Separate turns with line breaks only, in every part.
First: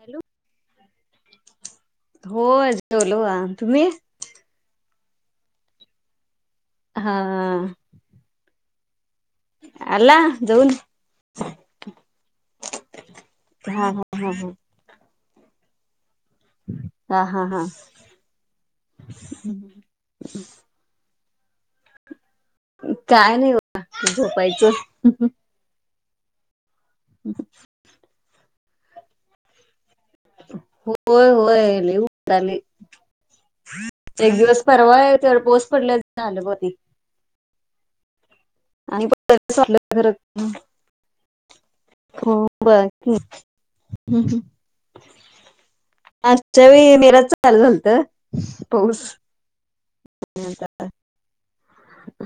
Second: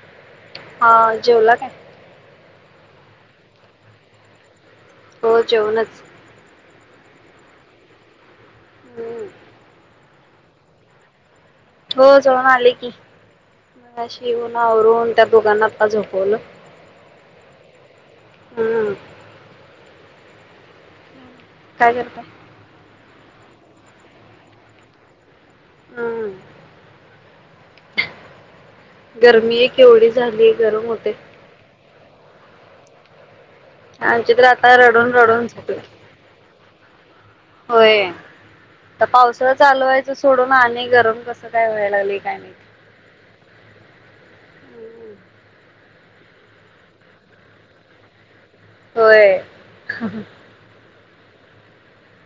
Hello.
हा जेवला काय?
हो जेवलो बघा तुम्ही?
हो जेवूनच.
हा.
हम्म!
आला जाऊन?
हो जाऊन आले की
हा
म
हा हा हा.
शिऊन आवरून त्या दोघांना आता झोपवलं.
हा हा हा
हम्म काय करत
काय नाही बा झोपायचं
हम्
हम
गरमी आहे केवढी झालीय गरम होते
झाली
आमची
एक
तर
दिवस
आता
परवा
रडून
आहे तेवढ
रडून
पोहच
झोपले
पडले झाल मती
होय तर
आणि
पावसाळ
परत वाटलं खरं.
चालवायचं सोडून आणि गरम कस
हो बाकी ह् आजच्या वेळी मेराज चाल झालत पाऊस
होय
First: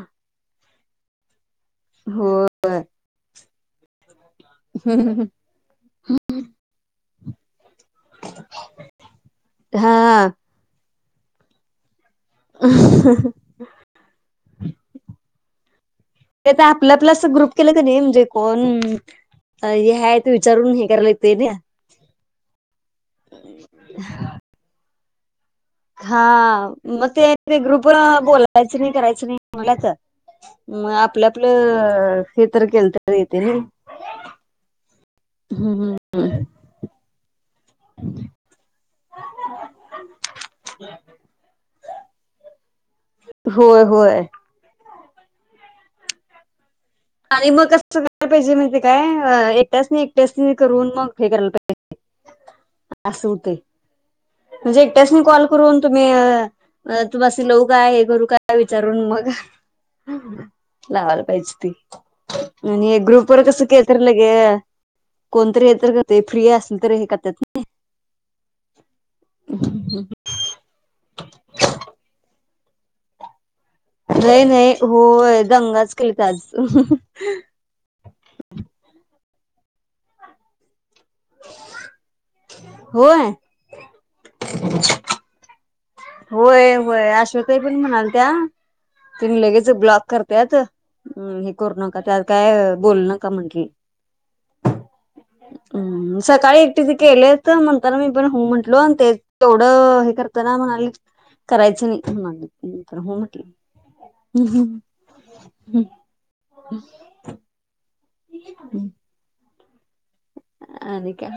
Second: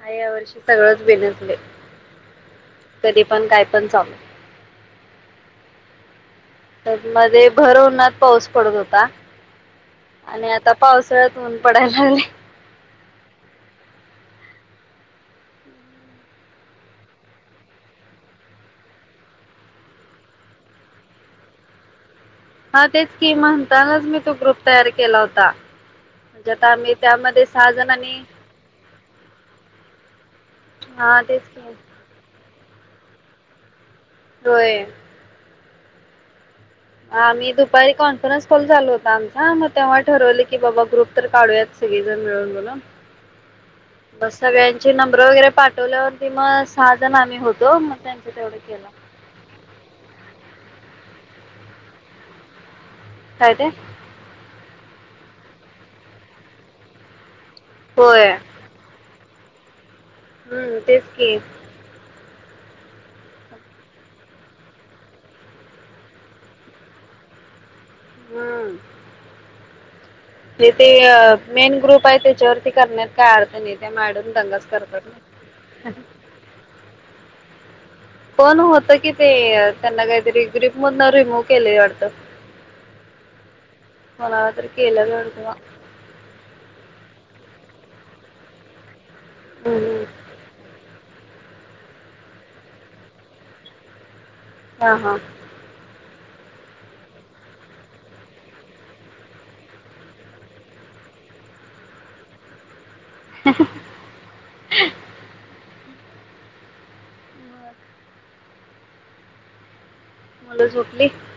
आ या वर्षी सगळंच बेनतले
हो
कधी पण काय पण चाल
हम्म
त्या म भरहनाात पाऊस पडत होता
हा
आणि आता पावसाळ्यात ऊन पडायला
अ ते तर आपलं आपलं असं ग्रुप केलं का नाही म्हणजे कोण अ हे हय ते विचारून हे करायला लागते ना
हा तेच की म्हणतानाच मी तो ग्रुप तयार केला होता
हा
म्हणजे आता आम्ही
मग ते
त्यामध्ये सहा
ग्रुप
जणांनी
बोलायचं नाही करायचं नाही मलाच मग
हा
आपलं
तेच की
आपलं हे तर केलं तर येते ना
होय
हम् हम्मम्
ह मी त एक कॉन्फरन्स कॉल झालला होता आमचा मग तेव्हा ठरवलं की बाबा ग्रुप तर काढूयात सगळी जण मिळून बणून
होय होय
ची नंब्र वगैरे पाठवल्यावरती म
आणि मग कं काय पाहिजे म्हण
केलं.
काय एकट्यास नाही एकट्या करून मग हे करायला पाहि
काय
असडते
ते
म्हणजे एकट्याच म कॉल करून तुम्ही बस लव काय हे करू
होय
का विचारून मग ह
हम्म तेच
लावायला
की
पाहिजे ती आणि ग्रुप वर कस के तर लगे कोणतरी हे तर कर फ्री असल तर हे करतात नाही
हम्म
ह
ज ते मेन ग्रुप आहे त्याच्यावरती करण्यात काय अर्थ नाही त्या मॅडम
नाही
दंगाच
नाही
करतात
हो
ना.
दंगाच केली तरज
पण होत कि ते त्यांना काहीतरी ग्री मण ना रिमूव केलेली वाटत
होय.
मलाला तरी केलं वाटतं
होय होय अश्वतााई पण म्हणाल त्या तीन लगेच ब्लॉक करतत हम्म हे करू नका त्यात काय बोल नका म्हंे
हा हा
सकाळी एकटीथ केले तर म्हणताना मी पण हो म्हटलो आणि ते तेवढं हे करत ना म्हणाले करायच तर होमटली ह ह [inaudible]
मुलं झोपली
आणि काय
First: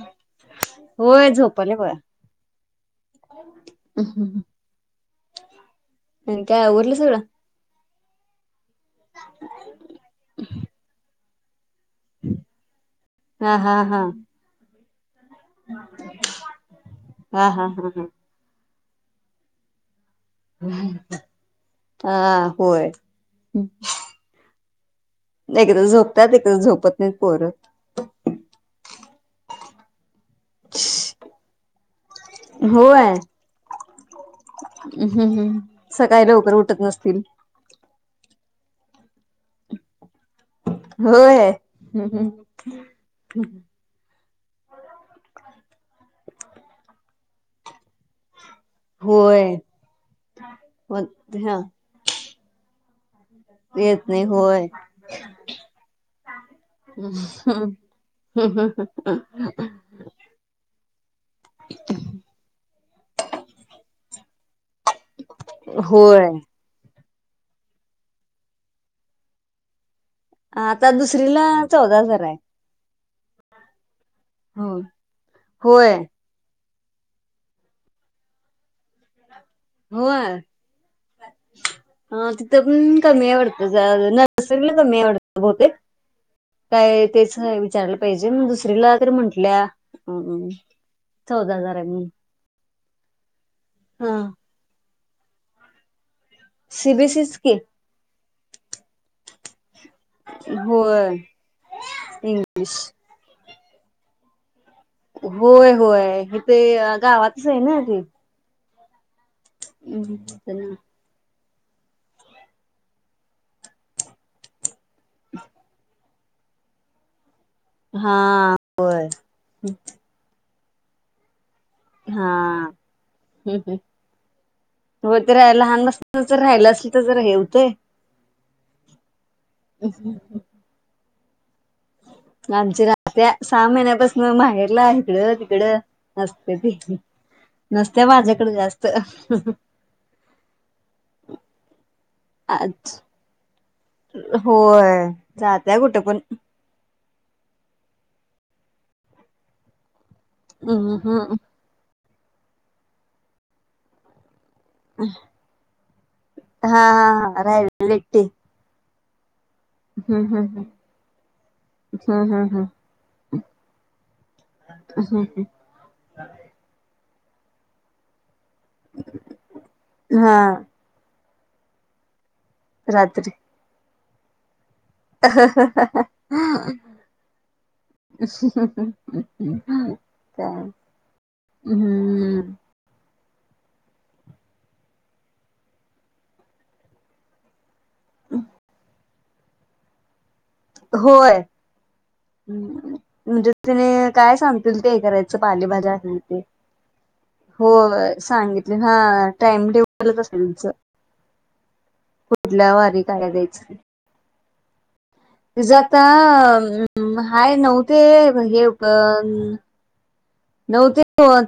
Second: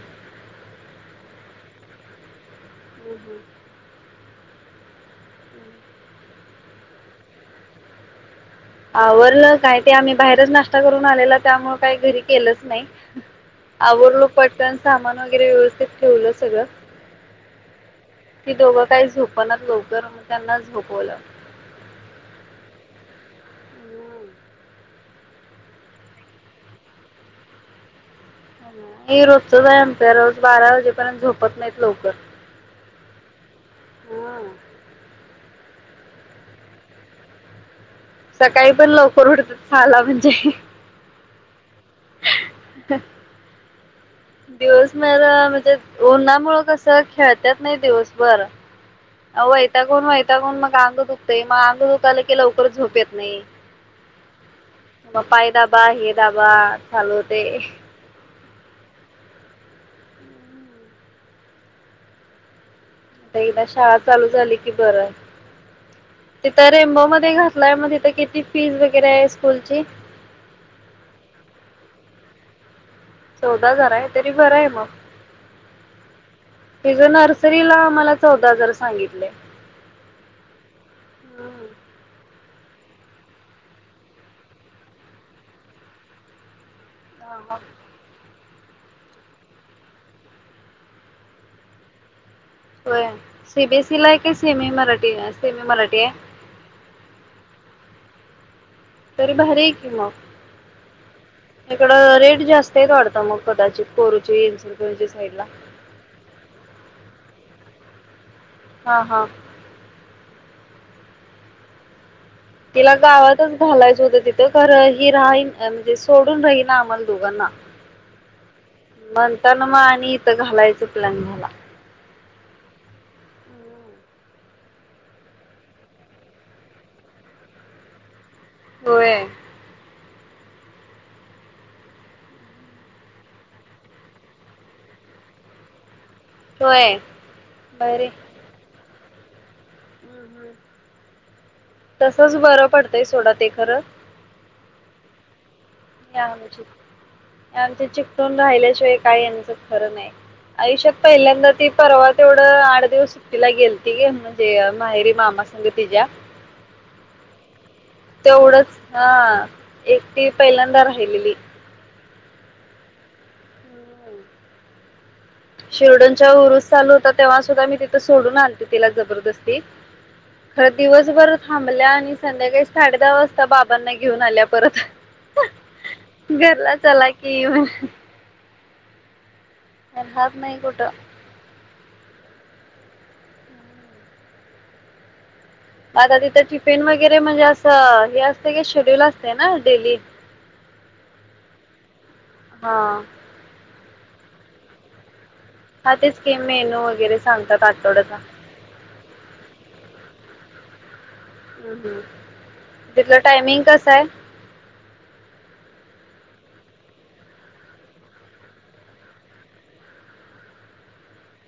होय झोपले ब
हम्म, हम्म.
आणि काय आवरलं सगळं
आवरलं काय ते आम्ही बाहेरच नाश्ता करून आलेला त्यामु काही घरी केलंच नाही
हा हा हा
आलो पटकन सामान व्यविसित ठेवलं
हा हा हा हा
सगळंती दोघ काही झोपनातं लवकर त्यांना झोपवलं.
हा होय
हम्म.
नाही एकदा झोपतात एकदा झोपत नाही पोरत
हे रोजचच आहे आम त्या रोज बारा वाजेपर्यंत झोपत नाहीत लवकर.
होय.
हम्म.
हम्म हम् सकाळी लवकर उठत नसतील.
सकाळी पण लवकर उठतात साला म्हणजे
होय.
दिवस मला म्हणजे ना मुळ कसं खेळतत नाही दिवसभर.
होय
वैतागूण वैतागूण मग अंग दुखतय मग अंग दुखाला की लवकर झोप येत नाही
येत नाही होय
मग पाय दाबा हे दाबा चालू होतय.
ह ह इक
एकदा शाळा चालू झाली की बर
होय.
तिथ रेमबो मध्ये े घातलाय मग तिथे किती फीज वगैरे आहे स्कूलची
आता दुसरीला चौदा हजार आहे.
चौदा हजार आहे तरी बरं आहे
हो
मग
होय
ति ज नर्सरीला मला चौदा हजार सांगितले.
होय हा. कमी आवडत नर्सरीला कमी आवडत बहुते काय तेच विचारलं पाहिजे मग दुस तिसरीला तरी म्हंटल्या चौदा हजार आहे म
होय सीबीएसई ला आहे का सेमी मराठी सेमी मराठी आहे
सि बी एस सी की
तरी भारी आहे कि म
होय.
इकडं रेट जास्त आहे वाटतय मग कदाचित करूची येईल
होय होय हीथ गावातच आहे ना ते
हा हा
हम् ना
तिला गावातच घालायचं होतं तिथं खर हि रान म्हणजे सोडून राहीना आम्हाला दोघांना
हा होय.
म्हणताना मग आणि इथं घालायचं चुकलन झाला.
हा हम्म हम्म हो ते रा लहान बासताना जर राहिलं असल तर जर हेवतंय
होय.
हम् आमच्या ना त्या सहा महिन्यापासून माहेरला इकडं तिकडं. नसते त
होय
नसत्या
बरे
माझ्याकडे जास्त. तर
तसच बरं पडतंय सोडा ते खरं
होय जातय कुठे
हे
पण.
आमची आमचे चिकटून राहिल्याशिवाय काय यांचं खरं नाही आयुष्यात
हम्म हम्म
पहिल्यांदा ती परवा तेवढं आठ दिवस सुट्टिला गेल त गे म्हणून ज माहेरी मामा संगतीच्या
हा हा हा राहिलेली एकटी
तेवढंच हा एकटी पहिल्यांदा राहिलेली.
हा हा हा हा
शिर्डनच्या उरुस चालू होता तेव्हा सुद्धा मी तिथं सोडून आल त जबरदस्ती
हा
खर दिवसभर थांबल्या आणि संध्याकाळी साडे दहा
रात्री
वाजता बाबांना घेऊन आल्या परत घरला चला की,
हम् ह [inaudible]
राहत नाही कुठं.
हम्म
आता तिथं टिफिन वगैरे म्हणजे असं हे असतय की शेड्युल असते ना डेली.
होय.
हा
म्हणजे तिने काय सांगतील ते करायच. पालेभाज्या
हा
हे
तेच की
ते
मेनू वगैरे सांगतात
हो
आठवड्याचा.
सांगितले हा टाइम टेबलच असायचं.
हम्म हम्म
पुढल्या वारी
तिथलं
काय
टायमिंग
द्यायचं.
कसं आहे
तिजं आता हाय नऊ ते हे नऊ ते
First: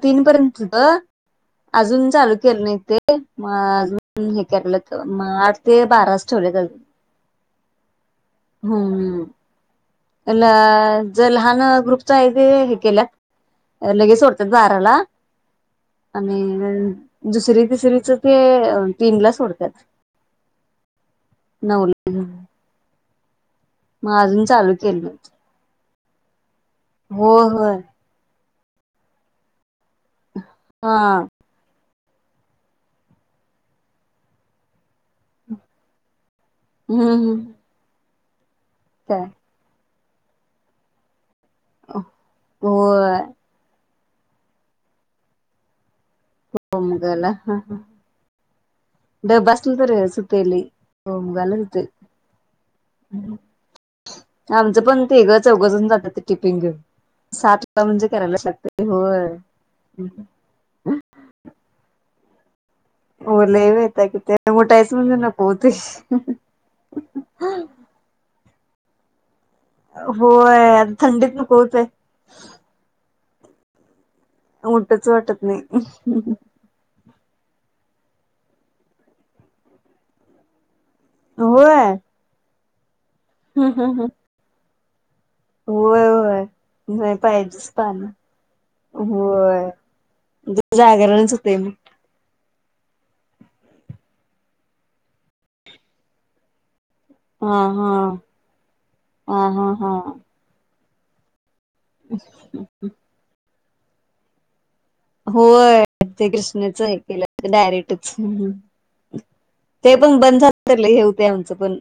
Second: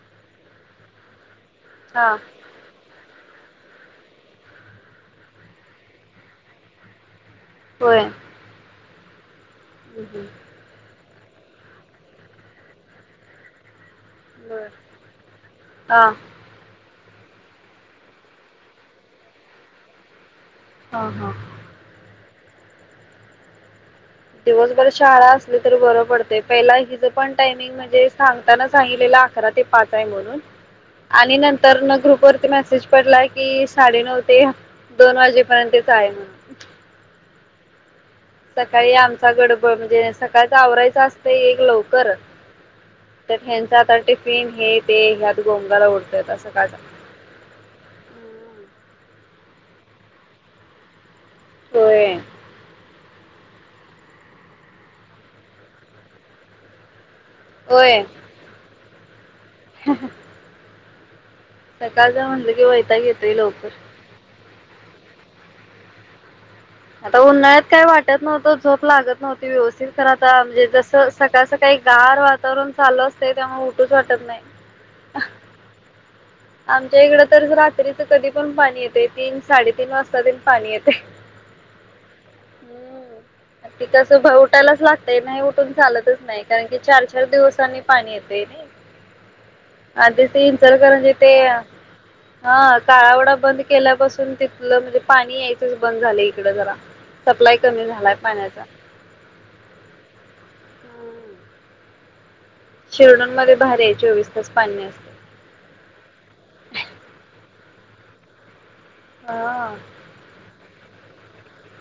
तीन पर्यंतच होत, अजून
हा
चालू केलं नाही ते. ते मग अजून हे करल्यात मग आठ ते बारा च ठेवल्यात आता
होय.
हम्म
हम्म हम्म.
[unintelligible] जर लहान ग्रुपच आहे तेे हे केल्यात. लगेच सोडतात
हा
बाराला आणि दुसरी तिसरीच ते तीन ला सोडतात
ह हा
नऊ ला
दिवसभर
केलं
शाळा असली तरी बर पडतय पहिला इथं पण
होय होय
टायमिंग म्हणजे सांगतान सांगितलेल अकरा ते पाच आहे म्हणून
हा
आणि नंतरण ग्रुप वरती मेसेज पडला की साडे नऊ ते दोन वाजेपर्यंतच आहे म्हणून,
हम्म हम्म
सकाळी
काय
आमचा गडबड म्हणजे सकाळच आवरायचा असत. एक लवकर
होय
तर ह्याच आता टिफिन हे ते ह्यात गोंमगाला उड
हो मुगाला हा हा डबा असलं तर त्रास होतोय लई गोंमगाला होतोय.
होय
आमचं पण तिघ चौघजन जात्यात टिफिन घेऊन सात ला
होय
म्हणजे करायलाच लागतय होय.
सकाळचा म्हटलं की वैताक
होय लई वैताग येतोय उठायचं म्हणजे नको होतय.
आता उन्हाळ्यात काही वाटत नव्हतं झोप लागत नव्हती. व्यवस्थित कर आता
होय
म्हणजे जस
आता थंडीत
सकाळ
नको
सकाळी
होतय
गार वातावरण चालू असते त्यामुळे उठूच वाटत. नाही.
उठूच वाटत नाही.
आमच्या इकडं तर रात्रीच कधी पण पाणी येते तीन साडे तीन वाजता तेन पाणी येतय.
होय,
हम् तिथं
होय
कसं उठायलाच लागत. ते नाही उठून चालतच नाही
होय
कारण की चार
नाही
चार
पाहिजेच
दिवसांनी पाणी येतय नाही.
होय
आधी ती इचलकरंजी ते
ते
हा काळावडा बंद केल्यापासून तिथलं म्हणजे पाणी यायचच बंद झाले इकड जरा, सप्लाय
हा
कमी
हा
झालाय पाण्याचा,
हा हा ह् [unintelligible]
शिरढोण मध्ये भारी आहे चोवीस तास पाणी असत य.
होय ते कृष्णाच हे केलं डायरेक्टच
हा
ते पण बंद झाल तर लय हे होतयआमचं पण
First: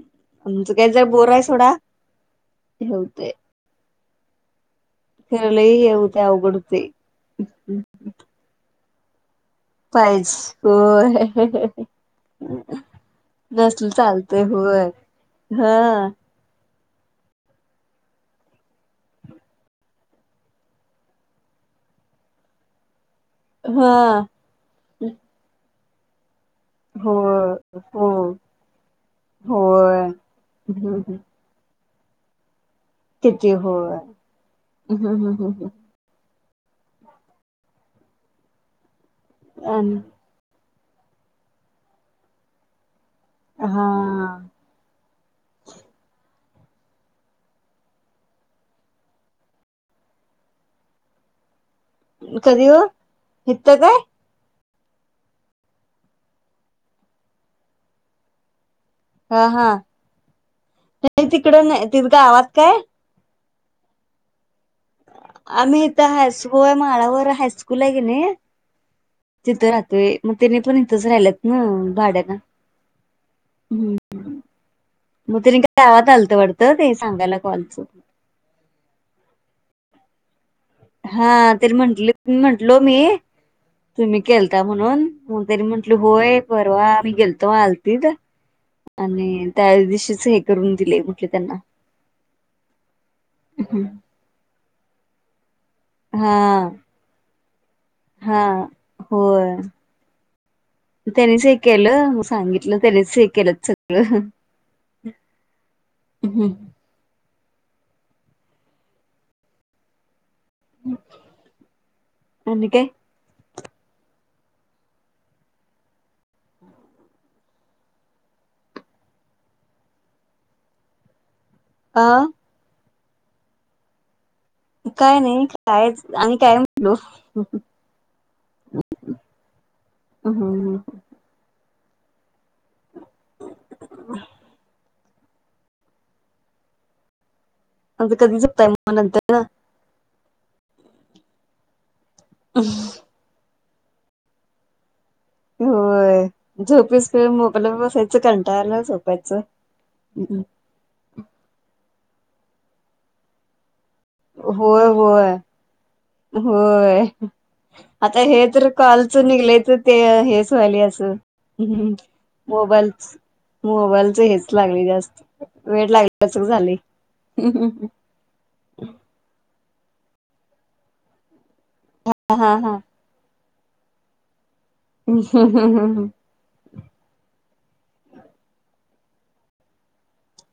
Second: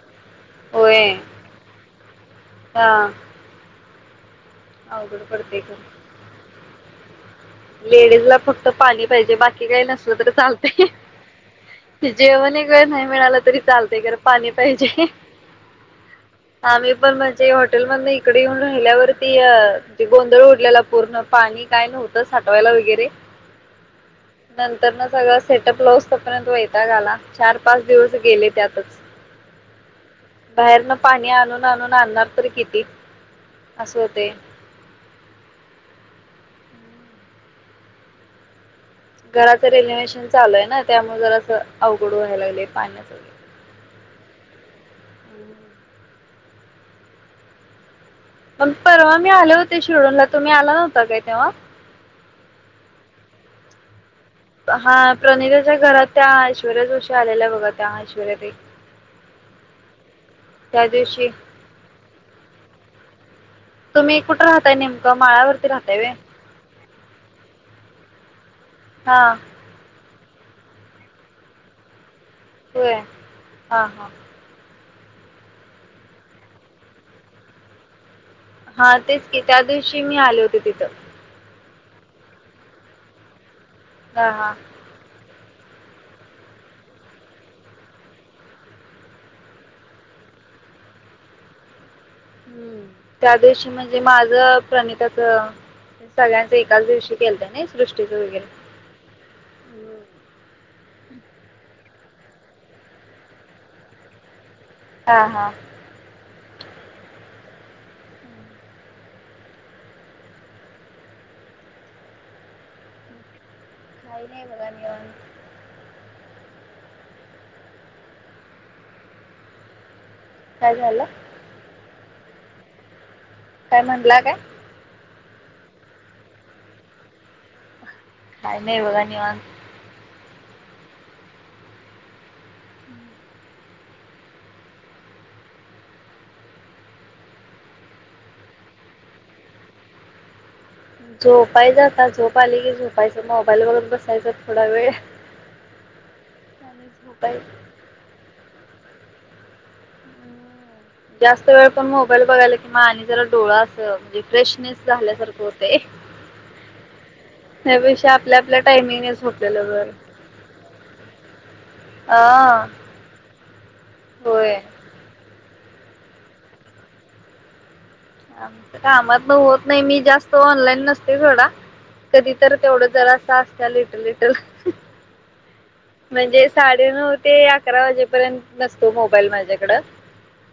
आमचं काही जर
होय
बोर आहे सोडा
हा
हे ओतय.
अवघड
खंर
पडते
लय हे होतय अवघडत होतय
लेडीज ला फक्त पाणी पाहिजे बाकी काही नसल तर
पाहिजे
चालते.
होय
जेवण एक वेळ नाही मिळालं तरी
नसल
चालतय ख पाणी
होय
पाहिजे
हा
आम्ही पण म्हणजे हॉटेल मधन इकडे येऊन राहिल्यावरती गोंधळ उडलेला पूर्ण पाणी ठवाला व
हा
न सग से र्यंत वता गला
होय
चार पाच
हो
दिवस गेले त्यातच
होय
बाहेरन पाणी आणून आणून आणणार तरी किती
तथ हो
असं होते
हम्म हम्म हम् हम्
घराचं रेलिववेहेशन चालूय ना त्यामुळे जर असं अवघड व्हायला लागले पाण्या
हा
परवा मी आले होते शिडूनला तुम्ही आला नव्हता काय तेव्हा
कधी हितत काय
हा प्रणिताच्या घरात त्या ऐश्वर्या जोशी आलेल्या बघा त्या ऐश्वर्यात एक
हा हा नाही
दिवशी
तिकडं त का गावात काय
तुम्ही कुठं राहताय नेमकं माळ्यावरती
आम्ही
राहताय
इथं
वे
हायस्कूल माळावर हायस्कूल आहे गेले
हा
तिथं राहतोय मग तिने पण इथंच राहिलंत ना भाड्याला
होय हा हा
मग तने काय गावात आलतं वाटतं ते सांगायला कॉलच
हा तेच की त्या दिवशी मी आले होते तिथे
हा तरी म्हट म्हंटलो मी तुम्ही
हा हा
गेलता म्हणून मण तरी म्हंटल होय परवा मी गेलतो आलतीत आणि त्या दिवशीच हे करून दिले म्हटले त्यांना. [unintelligible]
हम्म त्या दिवशी म्हणजे माझ प्रणिता च.
हा
सगळ्यांच एकाच दिवशी केलत नाई.
हा, होय त्यानीच हे केलं म सांगितलं त्यानीच हे केलं सगळं.
हा हा...
ह. आणि काय?
काही नाही बघा निवांत. काय झालं?
हं.
काय म्हटलं काय?
काय नाही काय आणि काय म्हटलो.
काय नाही बघा निवांत.
ह ह ह... ह.. आ कधीच झोपताय नंतर.
झोपायचं आता झोपा आली की झोपायचं मोबाईलवरून बसायचं थोडा वेळ....
होय
आणि
झोपीसकडे
झोपायचं.
मोबाईल बसायचं कंटाळालाच. झोपायचं.
हम्म. जास्त वेळ पण मोबाईल बघायला किंवा आणि जरा डोळा अस. म्हणजे फ्रेशनेस
होय होय
झाल्यासारखं होत.
होय. आता हे
आपल्या
तर
टायमिंगने
कलच
झोपलेलं
निघलायच
बरं.
ते हेच व्हाली असं.
आ.
मोबाईलच मोबाईलच हेच
होय
लागले जास्त. वेळ लागल्याच झालाय.
आमच्या कामात ना होत नाही मी जास्त ऑनलाईन नसते थोडा. कधी तर
हा हा
तेवढं जरा अस असत लिटल लिटल.
हम् हम
म्हणजे साडेनऊ ते अकरा वाजेपर्यंत नसतो मोबाईल माझ्याकडं.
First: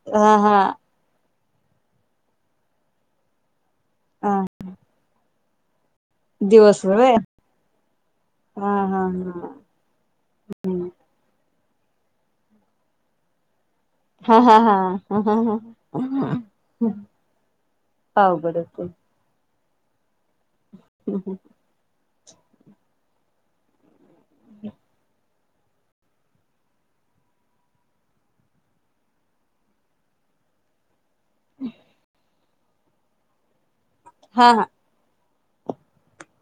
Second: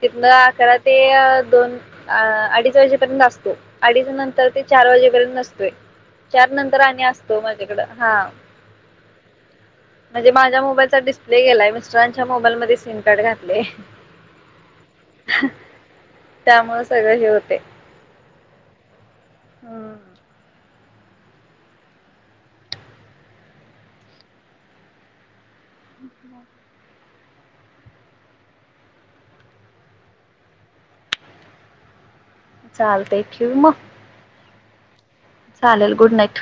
तिथं
हा हा
त्याला ते दोन अ अडीच वर्षपर्यंत असतो. अडीच नंतर ते चार वाजेपर्यंत नसतोय. चार नंतर
दिवसभर
आणि
व्हय
असतो माझ्याकडं हा.
हा हा
म्हणजे माझ्या मोबाईलचा डिस्प्ले गेलाय मिस्टरांच्या मोबाईल मध्ये सीन कार्ड घातले.
हा हा हा हा हा
त्यामुळे
ह..
सगळं हे
अवघडच आहे.
हम्म
हम्म हम्.. ह् हम् [inaudible]
चालत ठेऊ मग
हा हा
चालेल गुड नाईट